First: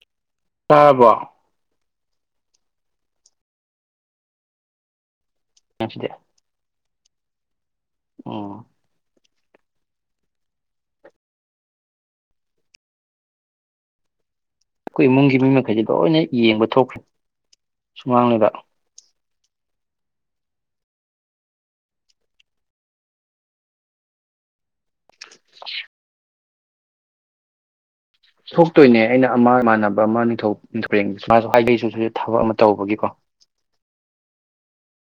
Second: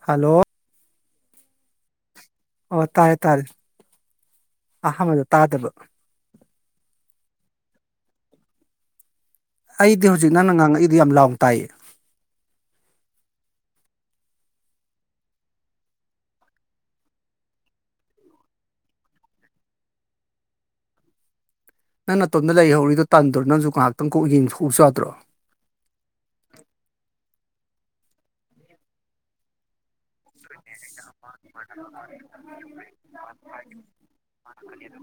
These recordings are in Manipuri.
ꯍꯜꯂꯣ ꯇꯕꯔꯣ ꯑꯣ ꯇꯥꯔꯦ ꯇꯥꯔꯦ [unintelligible] ꯇꯥꯗꯕ ꯑ ꯑꯩꯗꯤ ꯍꯧꯖꯤꯛ ꯅꯪꯅ ꯉꯥꯡꯉꯛꯏꯗꯨ ꯌꯥꯝ ꯂꯥꯎꯅ ꯇꯥꯏ ꯑꯩꯈꯣꯏ ꯏꯃꯨꯡꯒꯤ ꯃꯤ ꯃꯈꯩꯁꯤ ꯂꯣꯏꯅ ꯌꯦꯡꯕ ꯊꯣꯛꯈ꯭ꯔꯦ ꯁꯨꯃꯥꯡꯂꯗ ꯅꯪ ꯑꯇꯣꯝꯇ ꯂꯩꯍꯧꯔꯤꯗꯣ ꯇꯥꯟꯗꯔꯣ ꯅꯪꯁꯨ ꯉꯥꯏꯍꯥꯛꯇꯪ ꯀꯣꯛꯏ ꯄꯕꯨꯁꯇ꯭ꯔ ꯊꯣꯛꯇꯣꯏꯅꯦ ꯑꯩꯅ ꯑꯃꯅꯕ ꯑꯃꯊꯧꯊꯧꯒꯤꯃ ꯍꯥꯏꯗꯩꯁꯨ ꯊꯕꯛ ꯑꯃ ꯇꯧꯕꯒꯤꯀꯣ ꯍ ꯀ ꯑꯗꯨ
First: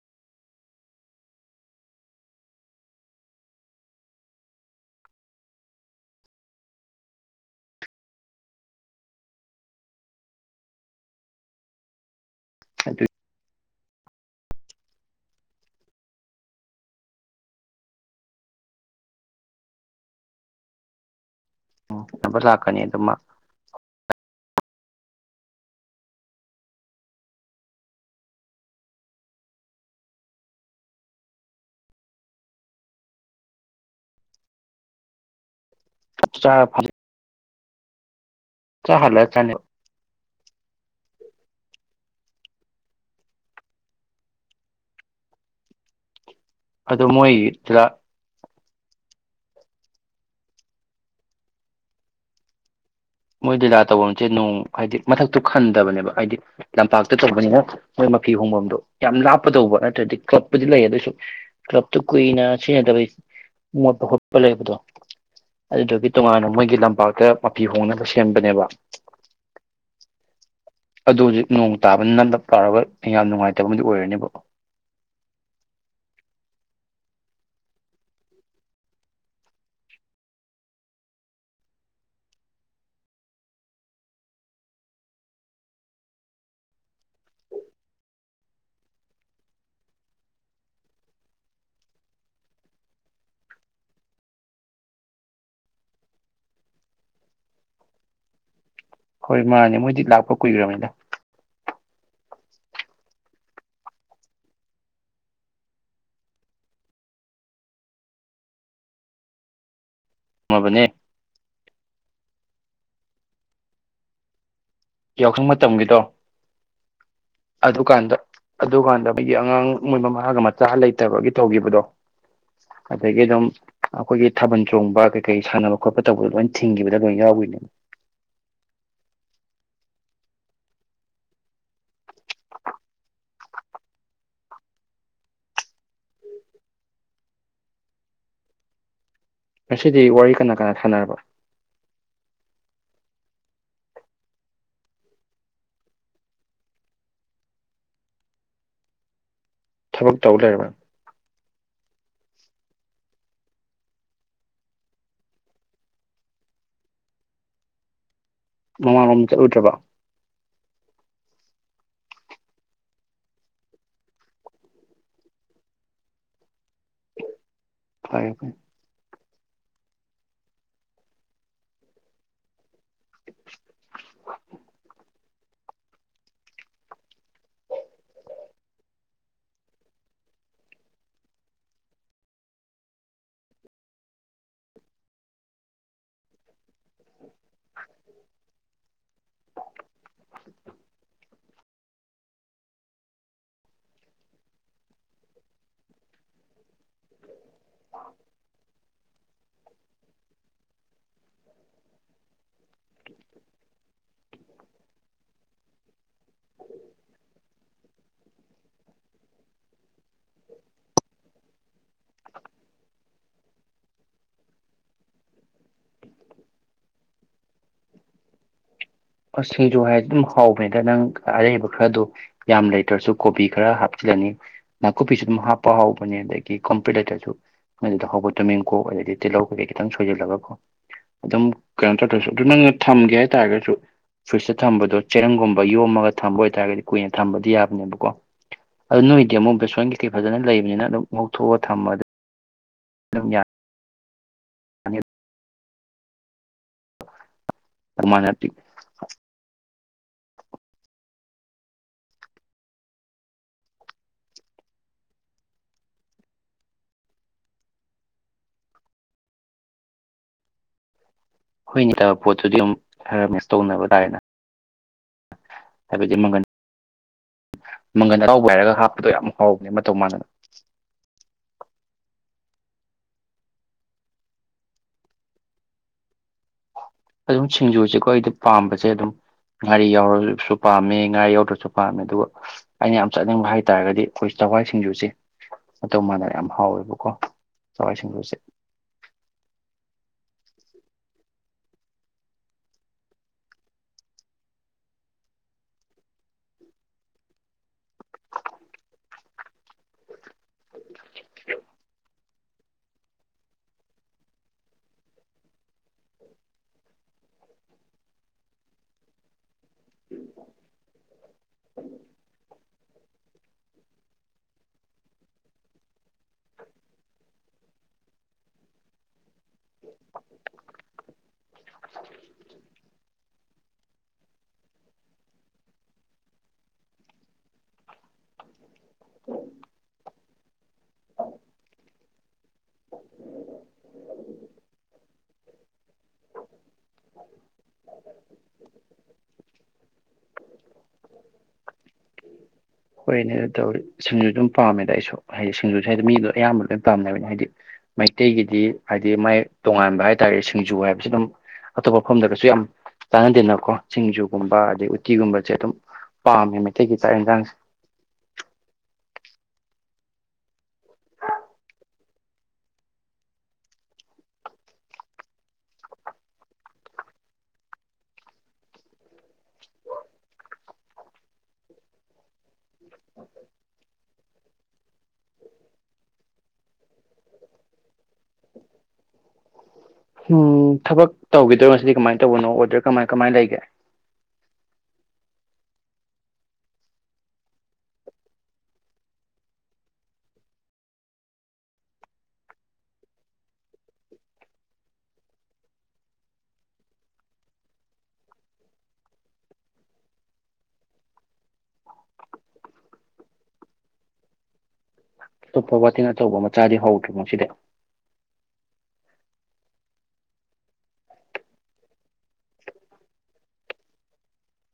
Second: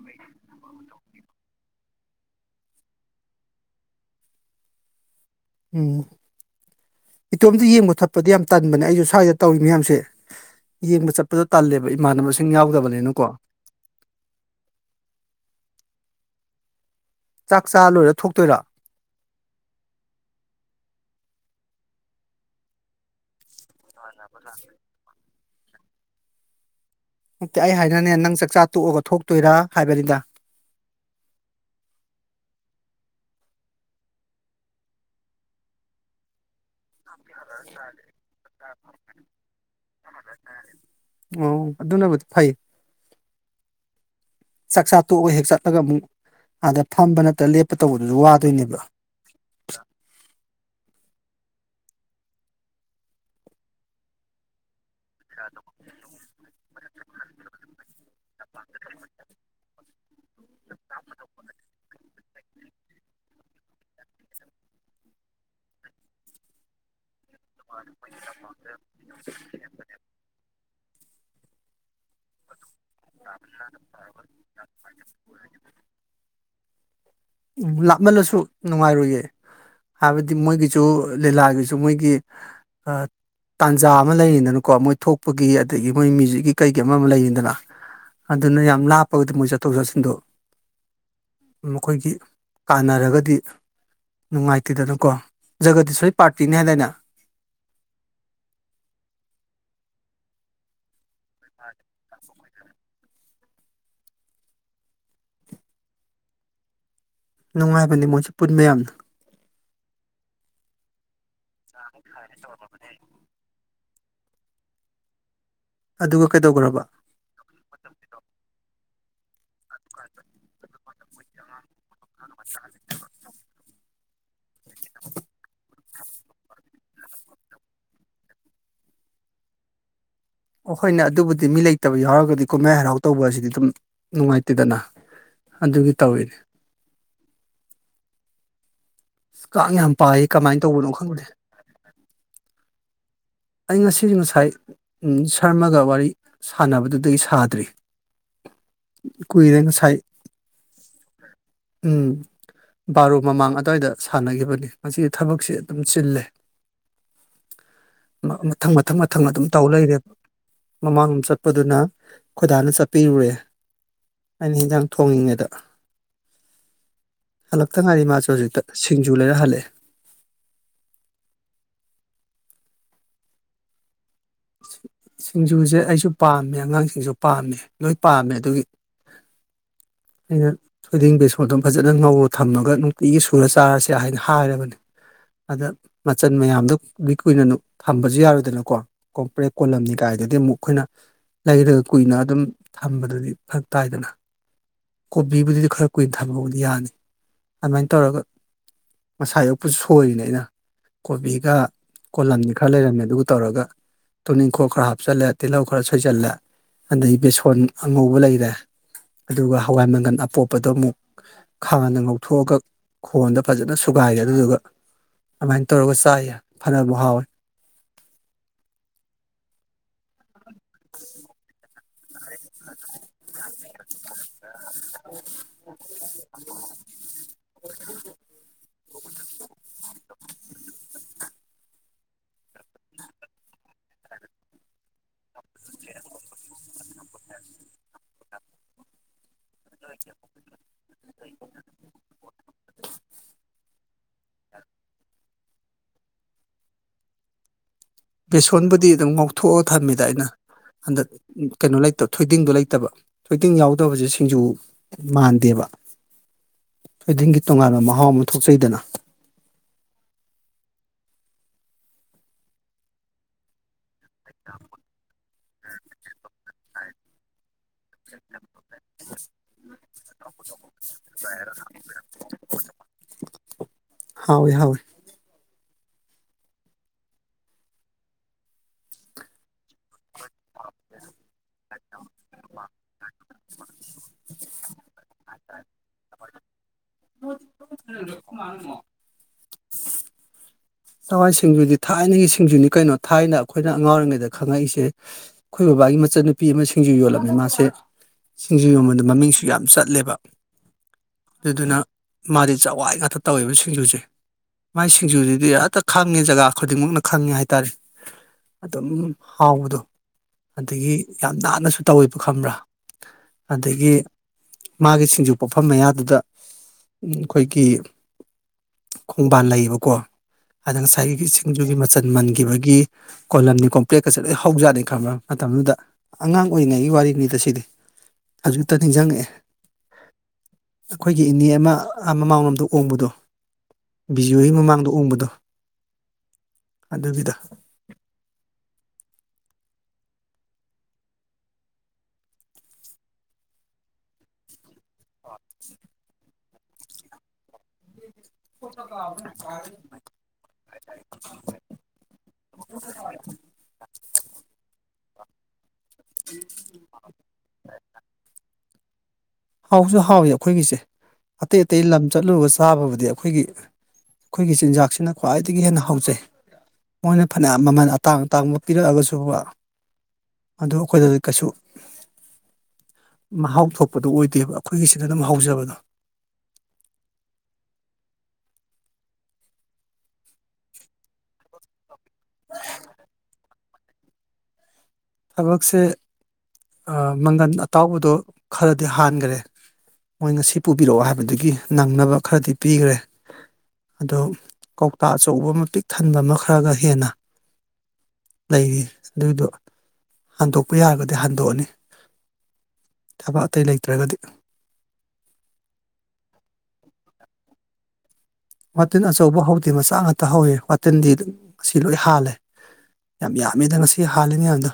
ꯎꯝ ꯏꯇꯣꯝꯇ ꯌꯦꯡꯕ ꯊꯠꯄꯗꯤ ꯌꯥꯝ ꯇꯟꯕꯅꯦ ꯑꯩꯁꯨ ꯁ꯭ꯋꯥꯏꯗ ꯇꯧꯔꯤ ꯃꯌꯥꯝꯁꯦ ꯌꯦꯡꯕ ꯆꯠꯄꯗ ꯇꯜꯂꯦꯕ ꯏꯃꯥꯟꯅꯕ ꯏꯁꯤꯡ ꯑꯗꯨꯒꯤ ꯌꯥꯎꯗꯕꯅꯤꯅꯀꯣ ꯆꯥꯛ ꯆꯥ ꯂꯣꯏꯔ ꯊꯣꯛꯇꯣꯏꯔꯥ ꯎꯕ ꯂꯥꯛꯀꯅꯤ ꯑꯗꯨꯃ ꯍ ꯅꯠꯇꯦ ꯑꯩ ꯍꯥꯏꯅꯅꯦ ꯅꯪ ꯆꯥꯛꯆꯥ ꯇꯣꯛꯑꯒ ꯊꯣꯛꯇꯣꯏꯔ ꯍꯥꯏꯕꯅꯤꯗ ꯆꯥ ꯐ ꯆꯦ ꯆꯥ ꯍꯥꯂ ꯆꯅꯦ ꯑꯣ ꯑꯗꯨꯅꯕꯨꯗꯤ ꯐꯩ ꯆꯥꯛꯆꯥ ꯇꯣꯛꯑꯒ ꯍꯦꯛ ꯆꯠꯂꯒ ꯑꯃꯨꯛ ꯑꯗ ꯑꯗꯣ ꯐꯝꯕ ꯃꯣꯏ ꯅꯠꯇ꯭ꯔꯒ ꯂꯦꯞꯄ ꯂꯤꯂꯥ ꯇꯧꯕꯗꯨꯁꯨ ꯋꯥꯗꯣꯏꯅꯦꯕ [unintelligible] ꯃꯣꯏ ꯗꯤꯗꯥꯥ ꯇꯧꯐꯝꯁꯦ ꯅꯅꯨꯡ ꯍꯥꯏꯗꯤ ꯃꯊꯛꯇꯨ ꯈꯟꯗꯕꯅꯦꯕ ꯍꯥꯏꯗꯤ ꯂꯝꯄꯥꯛꯇ ꯇꯧꯕꯅꯦ ꯃꯣꯏ ꯐꯤ ꯍꯣꯡꯐꯝꯗꯣ ꯌꯥꯝ ꯂꯥꯞꯄ ꯇꯧꯕ ꯑꯗꯨꯗꯤ ꯀ꯭ꯂꯕꯄꯨꯗꯤ ꯂꯩ ꯑꯗꯨꯁꯨ ꯀ꯭ꯂꯞꯇꯨ ꯀꯨꯏꯅ ꯁꯤꯖꯤꯟꯅꯗꯕꯩ ꯃꯣꯠꯄ ꯈꯣꯠꯄ ꯂꯩꯕꯗꯣ ꯑꯗꯨꯗꯨꯒꯤ ꯇꯣꯉꯥꯟꯅ ꯃꯣꯏꯒꯤ ꯂꯝꯄꯥꯛꯇ ꯃꯄꯤꯤ ꯍꯣꯡꯅ ꯁꯦꯝꯕꯅꯦꯕ ꯑꯗꯨ ꯍꯧꯖꯤꯛ ꯅꯣꯡ ꯇꯥꯕ ꯅꯗ ꯇꯥꯔꯒ [unintelligible] ꯂꯥꯞꯃꯜꯂꯁꯨ ꯅꯨꯡꯉꯥꯏꯔꯨꯌꯦ ꯍꯥꯏꯕꯗꯤ ꯃꯣꯏꯒꯤꯁꯨ ꯂꯤꯂꯥꯒꯤꯁꯨ ꯃꯣꯏꯒꯤ ꯇꯥꯟꯖꯥ ꯑꯃ ꯂꯩꯔꯤꯗꯅꯀꯣ ꯃꯣꯏ ꯊꯣꯛꯄꯒꯤ ꯑꯗꯒꯤ ꯃꯣꯏ ꯃ꯭ꯌꯨꯖꯤꯛꯀꯤ ꯀꯩꯒꯤ ꯑꯃ ꯑꯃ ꯂꯩꯔꯤꯗꯅ ꯑꯗꯨꯅ ꯌꯥꯝ ꯂꯥꯞꯄꯒꯗꯤ ꯃꯣꯏ ꯆꯠꯊꯣꯛ ꯆꯠꯁꯤꯟꯗꯣ ꯃꯈꯣꯏꯒꯤ ꯀꯥꯟꯅꯔꯒꯗꯤ ꯅꯨꯡꯉꯥꯏꯇꯦꯗꯅꯀꯣ ꯖꯒꯗꯤ ꯁꯣꯏ ꯄꯥꯔꯇꯤꯅꯤ ꯍꯥꯏꯗꯅ ꯍꯣꯏ ꯃꯥꯅꯦ ꯃꯣꯏꯗꯤ ꯂꯥꯛꯄ ꯀꯨꯏꯈ꯭ꯔꯕꯅꯤꯗ ꯅꯨꯡꯉꯥꯏꯕꯅꯦ ꯃꯣꯏꯁꯦ ꯄꯨꯟꯕꯌꯥꯝꯅ ꯃꯕꯨ ꯍꯦ ꯁ ꯀ ꯋꯥ ꯇꯝꯈꯤꯗꯣ ꯑꯗꯨꯒ ꯀꯩꯗꯧꯈ꯭ꯔꯕ ꯑꯗꯨꯀꯥꯟꯗ ꯑꯗꯨꯗꯨꯀꯥꯟꯗ ꯑꯉꯥꯡ ꯃꯣꯏ ꯃꯃꯥꯒ ꯃꯆꯥ ꯂꯩ ꯐꯠꯇꯕꯒꯤ ꯇꯧꯈꯤꯕꯗꯣ ꯑꯗꯒꯤ ꯑꯗꯨꯝ ꯑꯩꯈꯣꯏꯒꯤ ꯊꯥꯕꯜ ꯆꯣꯡꯕ ꯀꯩ ꯀꯩ ꯁꯥꯟꯅꯕ ꯈꯣꯠꯄ ꯇꯧꯕꯗꯣ ꯂꯣꯏꯅ ꯊꯤꯡꯈꯤꯕꯗ ꯂꯣꯏ ꯌꯥꯎꯒꯔꯤꯗꯣ ꯑꯩꯈꯣꯏꯅꯦ ꯑꯗꯨꯕꯨꯗꯤ ꯃꯤ ꯂꯩꯇꯕ ꯌꯥꯎꯔꯒꯗꯤ ꯀꯨꯝꯍꯩ ꯍꯔꯥꯎ ꯇꯧꯕ ꯑꯁꯤꯗꯤ ꯑꯗꯨꯝ ꯅꯨꯡꯉꯥꯏꯇꯦꯗꯅ ꯑꯗꯨꯒꯤ ꯇꯧꯋꯤꯅꯦ ꯀꯥꯡ ꯌꯥꯝ ꯉꯁꯤꯗꯤ ꯄꯥꯏ ꯋꯥꯔꯤ ꯀꯅꯥ ꯀꯃꯥꯏꯅ ꯀꯅꯥ ꯇꯧꯕꯅꯣ ꯁꯥꯟꯅꯔꯕ ꯈꯪꯗꯦ ꯑꯩ ꯉꯁꯤꯁꯨ ꯉꯁꯥꯏ ꯁꯔꯃꯒ ꯋꯥꯔꯤ ꯁꯥꯟꯅꯕꯗꯨꯗꯒꯤ ꯁꯥꯗ꯭ꯔꯤ ꯀꯨꯏꯔꯦ ꯉꯁꯥꯏ ꯊꯕꯛ ꯇꯧ ꯂꯩꯔꯕ ꯎꯝ ꯕꯥꯔꯣ ꯃꯃꯥꯡ ꯑꯗꯋꯥꯏꯗ ꯁꯥꯟꯅꯈꯤꯕꯅꯤ ꯉꯁꯤꯗꯤ ꯊꯕꯛꯁꯤ ꯑꯗꯨꯝ ꯆꯤꯜꯂꯦ ꯃꯊꯪ ꯃꯊꯪ ꯃꯊꯪ ꯃꯃꯥꯡꯂꯣꯝꯗ ꯑꯗꯨꯝ ꯇꯧ ꯆꯠꯂꯨꯗ꯭ꯔꯕ ꯂꯩꯔꯦꯕ ꯃꯃꯥꯡ ꯆꯠꯄꯗꯨꯅ ꯈꯣꯏꯗꯥꯅ ꯆꯠꯄꯤꯔꯨꯔꯦ ꯑꯩꯅ ꯍꯦꯟꯖꯥꯡ ꯊꯣꯡꯉꯤꯉꯩꯗ ꯍꯜꯂꯛꯇ ꯉꯥꯏꯔꯤ ꯃꯥꯁꯨ ꯐꯔꯦ ꯐꯔꯦ ꯍꯧꯖꯤꯛꯇ ꯁꯤꯡ ꯌꯨ ꯂꯩꯔ ꯍꯜꯂꯛ ꯑꯦ ꯁꯤꯡꯖꯨꯁꯦ ꯑꯩꯁꯨ ꯄꯥꯝꯃꯦ ꯑꯉꯥꯡꯁꯤꯡꯁꯨ ꯄꯥꯝꯃꯦ ꯂꯣꯏ ꯄꯥꯝꯃꯦ ꯑꯗꯨꯒꯤ ꯑꯩꯅ ꯊꯣꯏꯗꯤꯡ ꯕꯦꯁꯣꯟ ꯑꯗꯨꯝ ꯐꯖꯅ ꯉꯧꯔ ꯊꯝꯃꯒ ꯅꯨꯡꯇꯤꯒꯤ ꯁꯨꯔ ꯆꯥꯔꯁꯤꯔꯅ ꯍꯥꯏꯔꯕꯅꯤ ꯑꯗ ꯃꯆꯜ ꯃꯌꯥꯝꯗꯣ ꯀꯨꯏꯅ ꯊꯝꯕꯁꯨ ꯌꯥꯔꯣꯏꯗꯅꯀꯣ ꯀꯣꯝꯄ꯭ꯔꯦꯛ ꯀꯣꯂꯝꯅꯤ ꯀꯥꯏꯗꯨꯗꯤ ꯑꯃꯨꯛ ꯑꯩꯈꯣꯏꯅ ꯂꯩꯔꯒ ꯀꯨꯏꯅ ꯑꯗꯨꯝ ꯊꯝꯕꯗꯨꯗꯤ ꯐꯔꯛ ꯇꯥꯏꯗꯅ ꯀꯣꯕꯤꯕꯨꯗꯤ ꯈꯔ ꯀꯨꯏꯅ ꯊꯝꯕꯕꯨꯗꯤ ꯌꯥꯅꯤ ꯑꯗꯨꯃꯥꯏꯅ ꯇꯧꯔꯒ ꯃꯁꯥ ꯌꯣꯛꯄꯁꯨ ꯁꯣꯏꯔꯤꯅꯦ ꯑꯩꯅ ꯀꯣꯕꯤꯒ ꯀꯣꯂꯝꯅꯤ ꯈꯔ ꯂꯩꯔꯝꯃꯦ ꯑꯗꯨ ꯇꯧꯔꯒ ꯇꯨꯅꯤꯡꯈꯣꯛ ꯈꯔ ꯍꯥꯞꯆꯤꯜꯂꯦ ꯇꯤꯜꯍꯧ ꯈꯔ ꯁꯣꯏꯖꯤꯜꯂꯦ ꯑꯗꯩ ꯕꯦꯁꯣꯟ ꯑꯉꯧꯕ ꯂꯩꯔꯦ ꯑꯗꯨꯒ ꯍꯋꯥꯏ ꯃꯪꯒꯜ ꯑꯄꯣꯛꯄꯗꯣ ꯑꯃꯨꯛ ꯈꯥꯡꯗ ꯉꯧꯊꯣꯛꯑꯒ ꯈꯣꯟꯗ ꯐꯖꯅ ꯁꯨꯒꯥꯏꯔꯦ ꯑꯗꯨꯗꯨꯒ ꯑꯗꯨꯃꯥꯏꯅ ꯇꯧꯔꯒ ꯆꯥꯏꯌꯦ ꯐꯅꯕꯨ ꯍꯥꯎꯋꯦ ꯑꯁꯤꯁ ꯍꯥꯎꯕꯅꯤꯗ ꯅꯪ ꯑꯔꯩꯕ ꯈꯔꯗꯣ ꯌꯥꯝ ꯂꯩꯇ꯭ꯔꯁꯨ ꯀꯣꯕꯤ ꯈꯔ ꯍꯥꯞꯆꯤꯜꯂꯅꯤ ꯅꯥꯀꯨꯞꯄꯤꯁꯨ ꯑꯗꯨꯝ ꯍꯥꯞꯄ ꯍꯥꯎꯕꯅꯦ ꯑꯗꯒꯤ ꯀꯣꯝꯄꯂꯦꯛꯀꯗꯨꯁꯨ ꯍꯧꯕ ꯇꯨꯅꯤꯡ ꯀꯣꯛ ꯑꯗꯩꯗꯤ ꯇꯤꯜꯍꯧ ꯀꯩꯀꯩ ꯈꯤꯇꯪ ꯆꯣꯏꯁꯤꯜꯂꯒꯀꯣ ꯑꯗꯨꯝ ꯀꯩꯅꯣ ꯇꯧꯗ꯭ꯔꯁꯨ ꯑꯗꯨ ꯅꯪꯅ ꯊꯝꯒꯦ ꯍꯥꯏꯇꯥꯔꯒꯁꯨ ꯐꯨꯔꯤꯁꯇ ꯊꯝꯕꯗꯣ ꯆꯦꯔꯪꯒꯨꯝꯕ ꯌꯣꯝꯃꯒ ꯊꯝꯕ ꯑꯣꯏꯇꯥꯔꯒꯗꯤ ꯀꯨꯏꯅ ꯊꯝꯕꯗꯤ ꯌꯥꯕꯅꯦꯕꯀꯣ ꯑꯗꯨ ꯅꯣꯏꯗꯤ ꯑꯃꯨꯛ ꯑꯩ ꯕꯦꯁꯣꯟ ꯀꯩꯀꯩ ꯐꯖꯅ ꯂꯩꯕꯅꯤꯅ ꯑꯗꯨꯝ ꯉꯧꯊꯣꯛꯑ ꯊꯝꯃꯗꯤ ꯌꯥ ꯑꯅꯤ ꯑꯗꯨꯃꯥꯏꯅ ꯕꯦꯁꯣꯟꯕꯨꯗꯤ ꯑꯗꯨꯝ ꯉꯧꯊꯣꯛꯑ ꯊꯝꯃꯤꯗ ꯑꯩꯅ ꯍꯟꯗꯛ ꯀꯩꯅꯣ ꯂꯩꯇꯕ ꯊꯣꯏꯗꯤꯡꯗꯣ ꯂꯩꯇꯕ ꯊꯣꯏꯗꯤꯡ ꯌꯥꯎꯗꯕꯁꯦ ꯁꯤꯡꯖꯨ ꯃꯥꯟꯗꯦꯕ ꯊꯣꯏꯗꯤꯡꯒꯤ ꯇꯣꯉꯥꯟꯕ ꯃꯍꯥꯎ ꯑꯃ ꯊꯣꯛꯆꯩꯗꯅ ꯑꯈꯣꯏ ꯂꯩꯇꯕ ꯄꯣꯠꯇꯨꯗꯤ ꯑꯗꯨꯝ ꯈꯔ ꯃꯤꯁ ꯇꯧꯅꯕ ꯇꯥꯔꯦꯗꯅ ꯑ ꯑꯗꯨꯗꯤ ꯃꯃꯟ ꯃꯪꯒꯜ ꯍꯔꯥꯎꯕ ꯍꯥꯏꯔꯒ ꯍꯥꯞꯄꯗꯣ ꯌꯥꯝ ꯍꯥꯎꯕꯅꯦ ꯑꯃ ꯃꯇꯧ ꯃꯥꯟꯗꯅ ꯍꯥꯎꯋꯤ ꯍꯥꯎꯋꯤ ꯑꯗꯨꯝ ꯁꯤꯡꯖꯨꯁꯦꯀꯣ ꯑꯩꯗꯤ ꯄꯥꯝꯕꯁꯦ ꯑꯗꯨꯝ ꯉꯥꯔꯤ ꯌꯥꯎꯔꯒ ꯁꯨ ꯄꯥꯝꯃꯤ ꯉꯥ ꯌꯧꯗ꯭ꯔꯁꯨ ꯄꯥꯝꯃꯦ ꯑꯗꯨꯒ ꯑꯩꯅ ꯌꯥꯝ ꯆꯥꯅꯤꯡꯕ ꯍꯥꯏꯇꯥꯥꯔꯒꯗꯤ ꯑꯩꯈꯣꯏ ꯆꯛꯋꯥꯏ ꯁꯤꯡꯖꯨꯁꯦ ꯃꯇꯧ ꯃꯥꯟꯗꯅ ꯌꯥꯝ ꯍꯥꯎꯋꯦ ꯀꯣ ꯆꯛꯋꯥꯏ ꯁꯤꯡꯖꯨꯁꯦ ꯆꯛꯋꯥꯏ ꯁꯤꯡꯖꯨꯗꯤ ꯊꯥꯏꯅꯒꯤ ꯁꯤꯡꯖꯨꯅꯤ ꯀꯩꯅꯣ ꯊꯥꯏꯅ ꯑꯩꯈꯣꯏꯅ ꯑꯉꯥꯡ ꯑꯣꯏꯔꯤꯉꯩꯗ ꯈꯪꯉꯛꯏꯁꯦ ꯑꯩꯈꯣꯏ ꯕꯕꯥꯒꯤ ꯃꯆꯟꯅꯨꯄꯤ ꯑꯃ ꯁꯤꯡꯖꯨ ꯌꯣꯜꯂꯝꯃꯦ ꯃꯥꯁꯦ ꯁꯤꯡꯖꯨ ꯌꯣꯟꯕꯗ ꯃꯃꯤꯡꯁꯨ ꯌꯥꯝ ꯆꯠꯂꯦꯕ ꯑꯗꯨꯗꯨꯅ ꯃꯥꯗꯤ ꯆꯛꯋꯥꯏ ꯉꯥꯛꯇ ꯇꯧꯋꯦꯕ ꯁꯤꯡꯖꯨꯁꯦ ꯃꯥꯥꯏ ꯁꯤꯡꯖꯨꯗꯨꯗꯤ ꯑꯠ ꯍꯛꯇ ꯈꯪꯉꯦ ꯖꯒꯥ ꯈꯨꯗꯤꯡꯃꯛꯅ ꯈꯪꯉꯦ ꯍꯥꯏꯇꯥꯔꯦ ꯑꯗꯨꯝ ꯍꯥꯎꯕꯗꯣ ꯑꯗꯒꯤ ꯌꯥꯝ ꯅꯥꯟꯅꯁꯨ ꯇꯧꯋꯦꯕ ꯈꯕ꯭ꯔꯥ ꯑꯗꯒꯤ ꯃꯥꯒꯤ ꯁꯤꯡꯖꯨ ꯄꯐꯝ ꯃꯌꯥꯗꯨꯗ ꯑꯩꯈꯣꯏꯒꯤ ꯈꯣꯡꯕꯥꯜ ꯂꯩꯌꯦꯕꯀꯣ ꯑꯗ ꯉꯁꯥꯏꯒꯤ ꯁꯤꯡꯖꯨꯒꯤ ꯃꯆꯜ ꯃꯟꯈꯤꯕꯒꯤ ꯀꯣꯂꯝꯅꯤ ꯀꯣꯝꯄ꯭ꯂꯦꯛꯀꯁꯦ ꯂꯣꯏ ꯍꯧꯖꯥꯠꯅꯤ ꯈꯪꯕ꯭ꯔ ꯃꯇꯝꯗꯨꯗ ꯑꯉꯥꯡ ꯑꯣꯏꯔꯤꯉꯩꯒꯤ ꯋꯥꯔꯤꯅꯤꯗ ꯁꯤꯗꯤ ꯑꯖꯤꯛꯇ ꯅꯤꯡꯖꯪꯉꯛꯑꯦ ꯑꯩꯈꯣꯏꯒꯤ ꯏꯅꯦ ꯑꯃ ꯃꯃꯥꯡꯂꯣꯝꯗ ꯑꯣꯡꯕꯗꯣ ꯕꯤꯖꯤꯑꯣꯒꯤ ꯃꯃꯥꯡꯗ ꯑꯣꯡꯕꯗꯣ ꯑꯗꯨꯒꯤꯗ ꯍꯣꯏꯅꯦ ꯑꯗꯨ ꯇꯧꯔꯤ ꯁꯨꯝꯁꯨ ꯑꯗꯨꯝ ꯄꯥꯝꯃꯦ ꯑꯩꯁꯨ ꯍꯥꯏꯗꯤ ꯁꯤꯡꯖꯨ ꯍꯥꯏꯗꯤ ꯃꯤꯗ ꯑꯌꯥꯝꯕ ꯂꯣꯏ ꯄꯥꯝꯅꯕꯅꯦ ꯍꯥꯏꯗꯤ ꯃꯩꯇꯩꯒꯤꯗꯤ ꯍꯥꯏꯗꯤ ꯃꯥꯏ ꯇꯣꯉꯥꯟꯕ ꯍꯥꯏꯇꯥꯔꯦ ꯁꯤꯡꯖꯨ ꯍꯥꯏꯕꯁꯤ ꯑꯗꯨꯝ ꯑꯇꯣꯞꯄ ꯃꯐꯝꯗꯒꯁꯨ ꯌꯥꯝ ꯆꯥꯟꯅꯗꯦꯟꯅꯀꯣ ꯁꯤꯡꯖꯨꯒꯨꯝꯕ ꯑꯗꯩ ꯀꯤꯒꯨꯝꯕ ꯆꯦꯇꯝ ꯄꯥꯝꯃꯦꯃꯦ ꯊ ꯆꯥꯡꯁꯦ ꯍꯥꯎꯁꯨ ꯍꯥꯎꯏ ꯑꯩꯈꯣꯏꯒꯤꯁꯦ ꯑꯇꯩ ꯑꯇꯩ ꯂꯝ ꯆꯠꯂꯨꯔꯒ ꯆꯥꯕꯕꯨꯗꯤ ꯑꯩꯈꯣꯏꯒꯤ ꯑꯩꯈꯣꯏꯒꯤ ꯆꯤꯟꯖꯥꯛꯁꯤꯅ ꯈ꯭ꯋꯥꯏꯗꯒꯤ ꯍꯦꯟꯅ ꯍꯥꯎꯖꯩ ꯃꯣꯏꯅ ꯐꯅꯌꯥꯝ ꯃꯃꯜ ꯑꯇꯥꯡ ꯑꯇꯥꯡꯕ ꯄꯤꯔꯛꯑꯒꯁꯨ ꯑꯗꯨ ꯑꯩꯈꯣꯏꯗ ꯀꯩꯁꯨ ꯃꯍꯥꯎ ꯊꯣꯛꯄꯗꯨ ꯑꯣꯏꯗ ꯗꯦꯕ ꯑꯩꯈꯣꯏꯒꯤꯁꯤꯗ ꯑꯗꯨꯝ ꯍꯧꯖꯕꯗꯣ ꯎꯝ ꯊꯕꯛ ꯇꯧꯈꯤꯗ꯭ꯔꯣ ꯉꯁꯤꯗꯤ ꯀꯃꯥꯏꯅ ꯇꯧꯕꯅꯣ ꯑꯣꯔꯗꯔ ꯀꯃꯥꯏ ꯀꯃꯥꯏꯅ ꯂꯩꯒꯦ ꯊꯕꯛꯁꯦ ꯃꯪꯒꯟ ꯑꯇꯥꯎꯕꯗꯣ ꯈꯔꯗꯤ ꯍꯥꯟꯈ꯭ꯔꯦ ꯃꯣꯏ ꯉꯁꯤ ꯄꯨꯕꯤꯔꯛꯑꯣ ꯍꯥꯏꯕꯗꯨꯒꯤ ꯅꯪꯅꯕ ꯈꯔꯗꯤ ꯄꯤꯈ꯭ꯔꯦ ꯑꯗꯣ ꯀꯧꯇꯥ ꯑꯆꯧꯕ ꯑꯃ ꯄꯤꯛ ꯊꯟꯕ ꯑꯃ ꯈꯔꯒ ꯍꯦꯟꯅ ꯂꯩꯔꯤ ꯑꯗꯨꯏꯗꯣ ꯍꯟꯗꯣꯛꯄ ꯌꯥꯔꯒꯗꯤ ꯍꯟꯗꯣꯛꯑꯅꯤ ꯊꯕꯛ ꯑꯇꯩ ꯂꯩꯇ꯭ꯔꯒꯗꯤ ꯑꯣꯞꯄ ꯋꯥꯇꯤꯟ ꯑꯆꯧꯕ ꯃꯆꯥꯗꯤ ꯍꯧꯗ꯭ꯔꯤꯅꯣ ꯁꯤꯗ ꯋꯥꯇꯤꯟ ꯑꯆꯧꯕ ꯍꯧꯗꯦ ꯃꯆꯥ ꯉꯥꯛꯇ ꯍꯧꯋꯦ ꯋꯥꯇꯜꯗꯤ ꯑꯗꯨꯝ ꯑꯁꯤ ꯂꯣꯏ ꯍꯥꯜꯂꯦ ꯌꯥꯝ ꯌꯥꯝꯃꯤꯗ ꯉꯁꯤ ꯍꯥꯜꯂꯤꯅꯦꯌꯥꯝꯗ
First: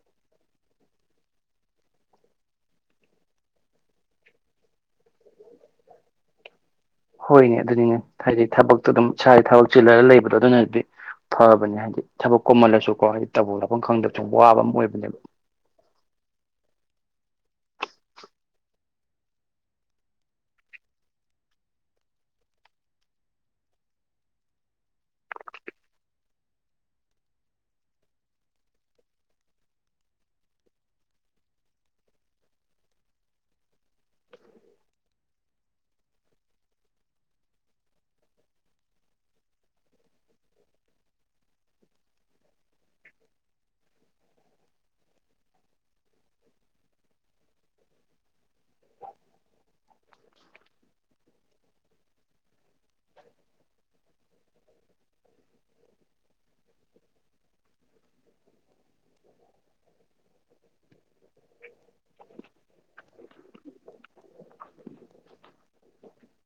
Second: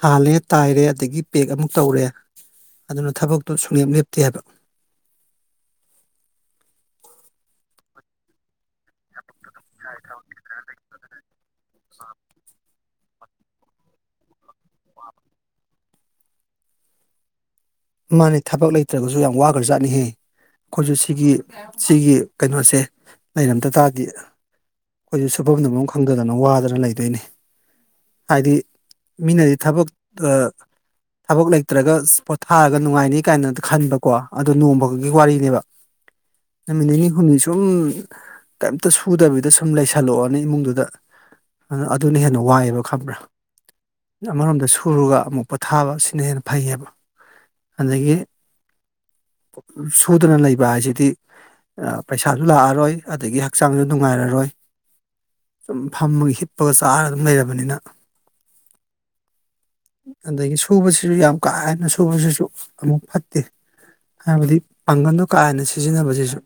ꯍꯥꯜꯂꯦ ꯇꯥꯏꯔꯦ ꯑꯗꯒꯤ ꯄꯦꯛ ꯑꯃꯨꯛ ꯇꯧꯔꯦ ꯑꯗꯨꯅ ꯊꯕꯛꯇꯣ ꯁꯨꯡꯂꯦꯞ ꯂꯦꯞꯇꯦ ꯍꯥꯏꯕ ꯍꯣꯏꯅꯦ ꯑꯗꯨꯅꯤꯅꯦ ꯍꯥꯏꯗꯤ ꯊꯕꯛꯇꯣ ꯑꯗꯨꯝ ꯁ ꯊꯕ ꯆꯤꯜꯂꯒ ꯂꯩꯕꯗꯣ ꯑꯗꯨꯅꯗꯤ ꯐꯕꯅꯦ ꯍꯥꯏꯗꯤ ꯊꯕꯛ ꯀꯣꯃꯜꯂꯁꯨꯀꯣ ꯍꯥꯏꯗꯤ ꯇꯧꯕ ꯂꯥꯛꯐꯝ ꯈꯪꯗꯕ ꯆꯕ ꯋꯥꯕ ꯑꯃ ꯑꯣꯏꯕꯅꯦꯕ ꯃꯥꯅꯦ ꯊꯕꯛ ꯂꯩꯇ꯭ꯔꯒꯁꯨ ꯌꯥꯝ ꯋꯥꯈ꯭ꯔꯖꯥꯠꯅꯤꯍꯦ ꯑꯩꯈꯣꯏꯁꯨ ꯁꯤꯒꯤ ꯁꯤꯒꯤ ꯀꯩꯅꯣꯁꯦ ꯂꯩꯔꯝꯗ ꯇꯥꯔꯗꯤ ꯑꯩꯈꯣꯏꯁꯨ ꯁꯨꯐꯝꯗꯐꯝꯝ ꯈꯪꯗꯗꯅ ꯋꯥꯗꯅ ꯂꯩꯗꯣꯏꯅꯤ ꯍꯥꯏꯗꯤ ꯃꯤꯅꯗꯤ ꯊꯕꯛ ꯊꯕꯛ ꯂꯩꯇ꯭ꯔꯒ ꯊꯥꯔꯒ ꯅꯨꯡꯉꯥꯏꯅꯤ ꯀꯥꯏꯅ ꯈꯟꯕꯀꯣ ꯑꯗꯨ ꯅꯣꯡꯃꯒꯤ ꯋꯥꯔꯤꯅꯦꯕ ꯅꯨꯃꯤꯠ ꯅꯤꯅꯤ ꯍꯨꯝꯅꯤ ꯁꯨꯝ ꯀꯩꯝꯇ ꯁꯨꯗꯕꯤꯗ ꯁꯨꯝ ꯂꯩꯁꯜꯂꯛꯑꯣꯅꯦ ꯏꯃꯨꯡꯗꯨꯗ ꯑꯗꯨ ꯑꯗꯨꯅ ꯍꯦꯟꯅ ꯋꯥꯏꯑꯦꯕ ꯈꯪꯕ꯭ꯔꯥ ꯑꯃꯔꯣꯝꯗ ꯁꯨꯔꯒ ꯑꯃꯨꯛꯄ ꯊꯥꯕ ꯁꯤꯅ ꯍꯦꯟꯅ ꯐꯩꯌꯦꯕ ꯑꯗꯒꯤ ꯁꯨꯗꯅ ꯂꯩꯕ ꯍꯥꯏꯁꯤꯗꯤ ꯄꯩꯁꯥꯁꯨ ꯂꯥꯛꯑꯔꯣꯏ ꯑꯗꯒꯤ ꯍꯛꯆꯥꯡꯁꯨ ꯅꯨꯡꯉꯥꯏꯔꯔꯣꯏ ꯁꯨꯝ ꯐꯝꯃꯒ ꯍꯤꯞꯄꯒ ꯆꯥꯔ ꯑꯗꯨꯝ ꯂꯩꯔꯕꯅꯤꯅ ꯑꯗꯒꯤ ꯁꯨꯕꯁꯤꯁꯨ ꯌꯥꯝ ꯀꯥ ꯍꯦꯟꯅ ꯁꯨꯕꯁꯤꯁꯨ ꯑꯃꯨꯛ ꯐꯠꯇꯦ ꯍꯥꯏꯕꯗꯤ ꯄꯥꯡꯒꯜꯗꯣ ꯀꯥ ꯍꯦꯟꯅ ꯁꯤꯖꯤꯟꯅꯕꯁꯤꯁꯨ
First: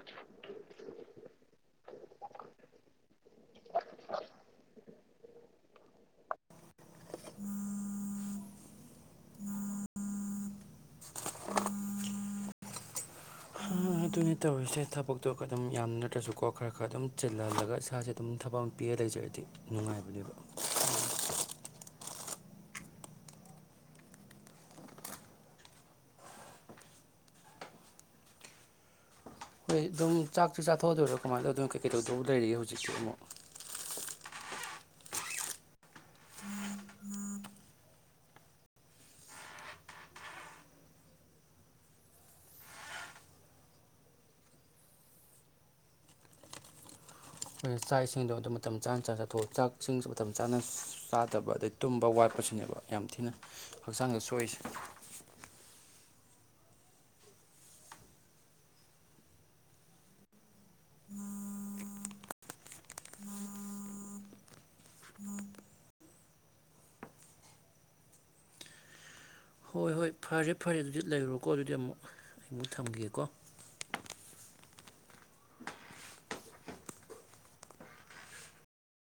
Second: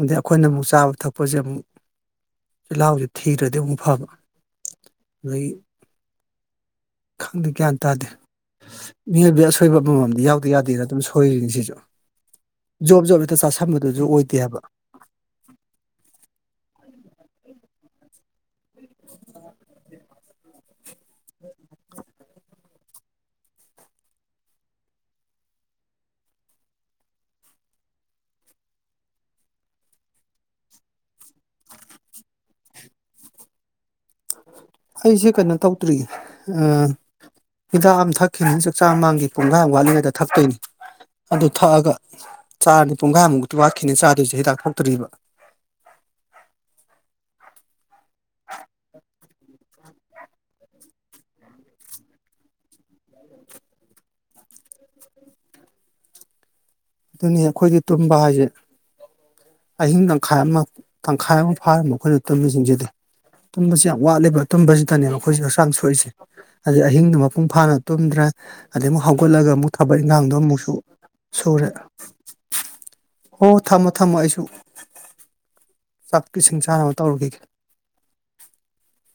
ꯑꯗꯩ ꯑꯩꯈꯣꯏꯅ ꯑꯃꯨꯛ ꯆꯥꯕ ꯊꯛꯄꯁꯦ ꯑꯃꯨꯛ ꯆꯤꯜꯍꯥꯎꯁꯦ ꯊꯤꯔ꯭ꯔꯗꯤ ꯑꯃꯨꯛ ꯐꯕ ꯑꯗꯒꯤ ꯈꯪꯗꯦ ꯒ꯭ꯌꯥꯟ ꯇꯥꯗꯦ ꯃꯤꯑꯣꯏꯕ ꯑꯁꯣꯏꯕ ꯑꯃꯃꯝꯗꯤ ꯌꯥꯎꯗ ꯌꯥꯗꯦꯅ ꯑꯗꯨꯝ ꯁꯣꯏꯔꯤꯅꯤ ꯁꯤꯁꯨ ꯖꯣꯕ ꯖꯣꯕ ꯍꯦꯛꯇ ꯆ ꯑꯗꯨꯅ ꯇꯧꯔꯤꯁꯦ ꯊꯕꯛꯇꯣ ꯑꯗꯨꯝ ꯌꯥꯝ ꯅꯠꯇ꯭ꯔꯁꯨꯀꯣ ꯈꯔ ꯈꯔ ꯑꯗꯨꯝ ꯆꯤꯜꯍꯜꯂꯒ ꯏꯁꯥꯁꯦ ꯑꯗꯨꯝ ꯊꯕꯛ ꯑꯃ ꯄꯤꯔ ꯂꯩꯖꯔꯗꯤ ꯅꯨꯡꯉꯥꯏꯕꯅꯦꯕ ꯍꯣꯏ ꯑꯗꯨꯝ ꯆꯥꯛꯁꯤ ꯆꯥꯊꯣꯛꯑꯗꯣꯏꯔꯣ ꯀꯃꯥꯏꯅ ꯇꯧ ꯑꯗꯨꯝ ꯀꯩꯀꯩ ꯇꯧꯗꯧ ꯂꯩꯔꯤꯒꯦ ꯍꯧꯖꯤꯛꯁꯦ ꯑꯃꯨꯛ ꯑꯩꯁꯦ ꯀꯩꯅꯣ ꯇꯧꯗ꯭ꯔꯤ ꯍꯤꯗꯥꯛ ꯑꯃ ꯊꯛꯈꯤꯅꯤ ꯆꯥꯛꯆꯥ ꯃꯥꯡꯒꯤ ꯄꯨꯡꯈ꯭ꯔꯥꯏꯃꯨꯛ ꯋꯥꯠꯂꯤꯉꯩꯗ ꯊꯛꯇꯣꯏꯅꯤ ꯑꯗꯨ ꯊꯛꯑꯒ ꯆꯥꯅꯤ ꯄꯨꯡꯈ꯭ꯔꯥꯏꯃꯨꯛꯇꯤ ꯋꯥꯠꯈꯤꯅꯤ ꯆꯥꯗꯣꯏꯁꯦ ꯍꯤꯗꯥꯛ ꯊꯇ꯭ꯔꯤꯕ ꯎ ꯆꯥꯛ ꯏꯁꯤꯡꯗ ꯑꯗꯨꯗ ꯃꯇꯝ ꯆꯥꯅ ꯆꯥꯊꯣꯛꯏ ꯆ ꯆꯥꯛꯁꯤꯡꯁꯨ ꯃꯇꯝ ꯆꯥꯅ ꯆꯥꯗꯕ ꯑꯗꯩ ꯇꯨꯝꯕ ꯋꯥꯠꯄꯁꯤꯅꯦꯕ ꯌꯥꯝ ꯊꯤꯅ ꯍꯛꯆꯥꯡꯗ ꯁꯣꯛꯏꯁꯦ ꯑꯗꯨꯅꯤ ꯑꯩꯈꯣꯏꯒꯤ ꯇꯨꯝꯕ ꯍꯥꯏꯁꯦ ꯑꯍꯤꯡ ꯇꯪꯈꯥꯏ ꯑꯃ ꯇꯪꯈꯥꯏ ꯑꯃ ꯐꯥꯔꯝꯕ ꯑꯩꯈꯣꯏꯅ ꯇꯨꯝꯕꯁꯤꯡꯁꯤꯗꯤ ꯇꯨꯝꯕꯁꯤ ꯌꯥꯝ ꯋꯥꯠꯂꯤꯕ ꯇꯨꯝꯕꯁꯤꯗꯅꯦꯕ ꯑꯩꯈꯣꯏꯁꯤ ꯍꯛꯆꯥꯡ ꯁꯣꯛꯏꯁꯦ ꯑꯗꯩ ꯑꯍꯤꯡꯗ ꯃꯄꯨꯡ ꯐꯥꯅ ꯇꯨꯝꯗ꯭ꯔꯦ ꯑꯗꯩ ꯑꯃꯨꯛ ꯍꯧꯒꯠꯂꯒ ꯑꯃꯨꯛ ꯊꯕꯛ ꯍꯣꯏ ꯏꯪꯈꯥꯡꯗꯣ ꯐꯔꯦ ꯑꯃꯨꯛꯁꯨ ꯐꯔꯦ ꯑꯗꯨꯗꯤ ꯂꯩꯔꯣꯀꯣ ꯁꯨꯔꯦ ꯑꯗꯨꯗꯤ ꯑꯃꯨꯛ ꯑꯩ ꯑꯃꯨꯛ ꯊꯝꯈꯤꯒꯦꯀꯣ ꯍꯣ ꯊꯝꯃꯣ ꯊꯝꯃꯣ ꯑꯩꯁꯨ [inaudible] [unintelligible] ꯆꯥꯛ ꯏꯁꯤꯡ ꯆꯥꯅꯕ ꯇꯧꯔꯨꯈꯤꯒꯦ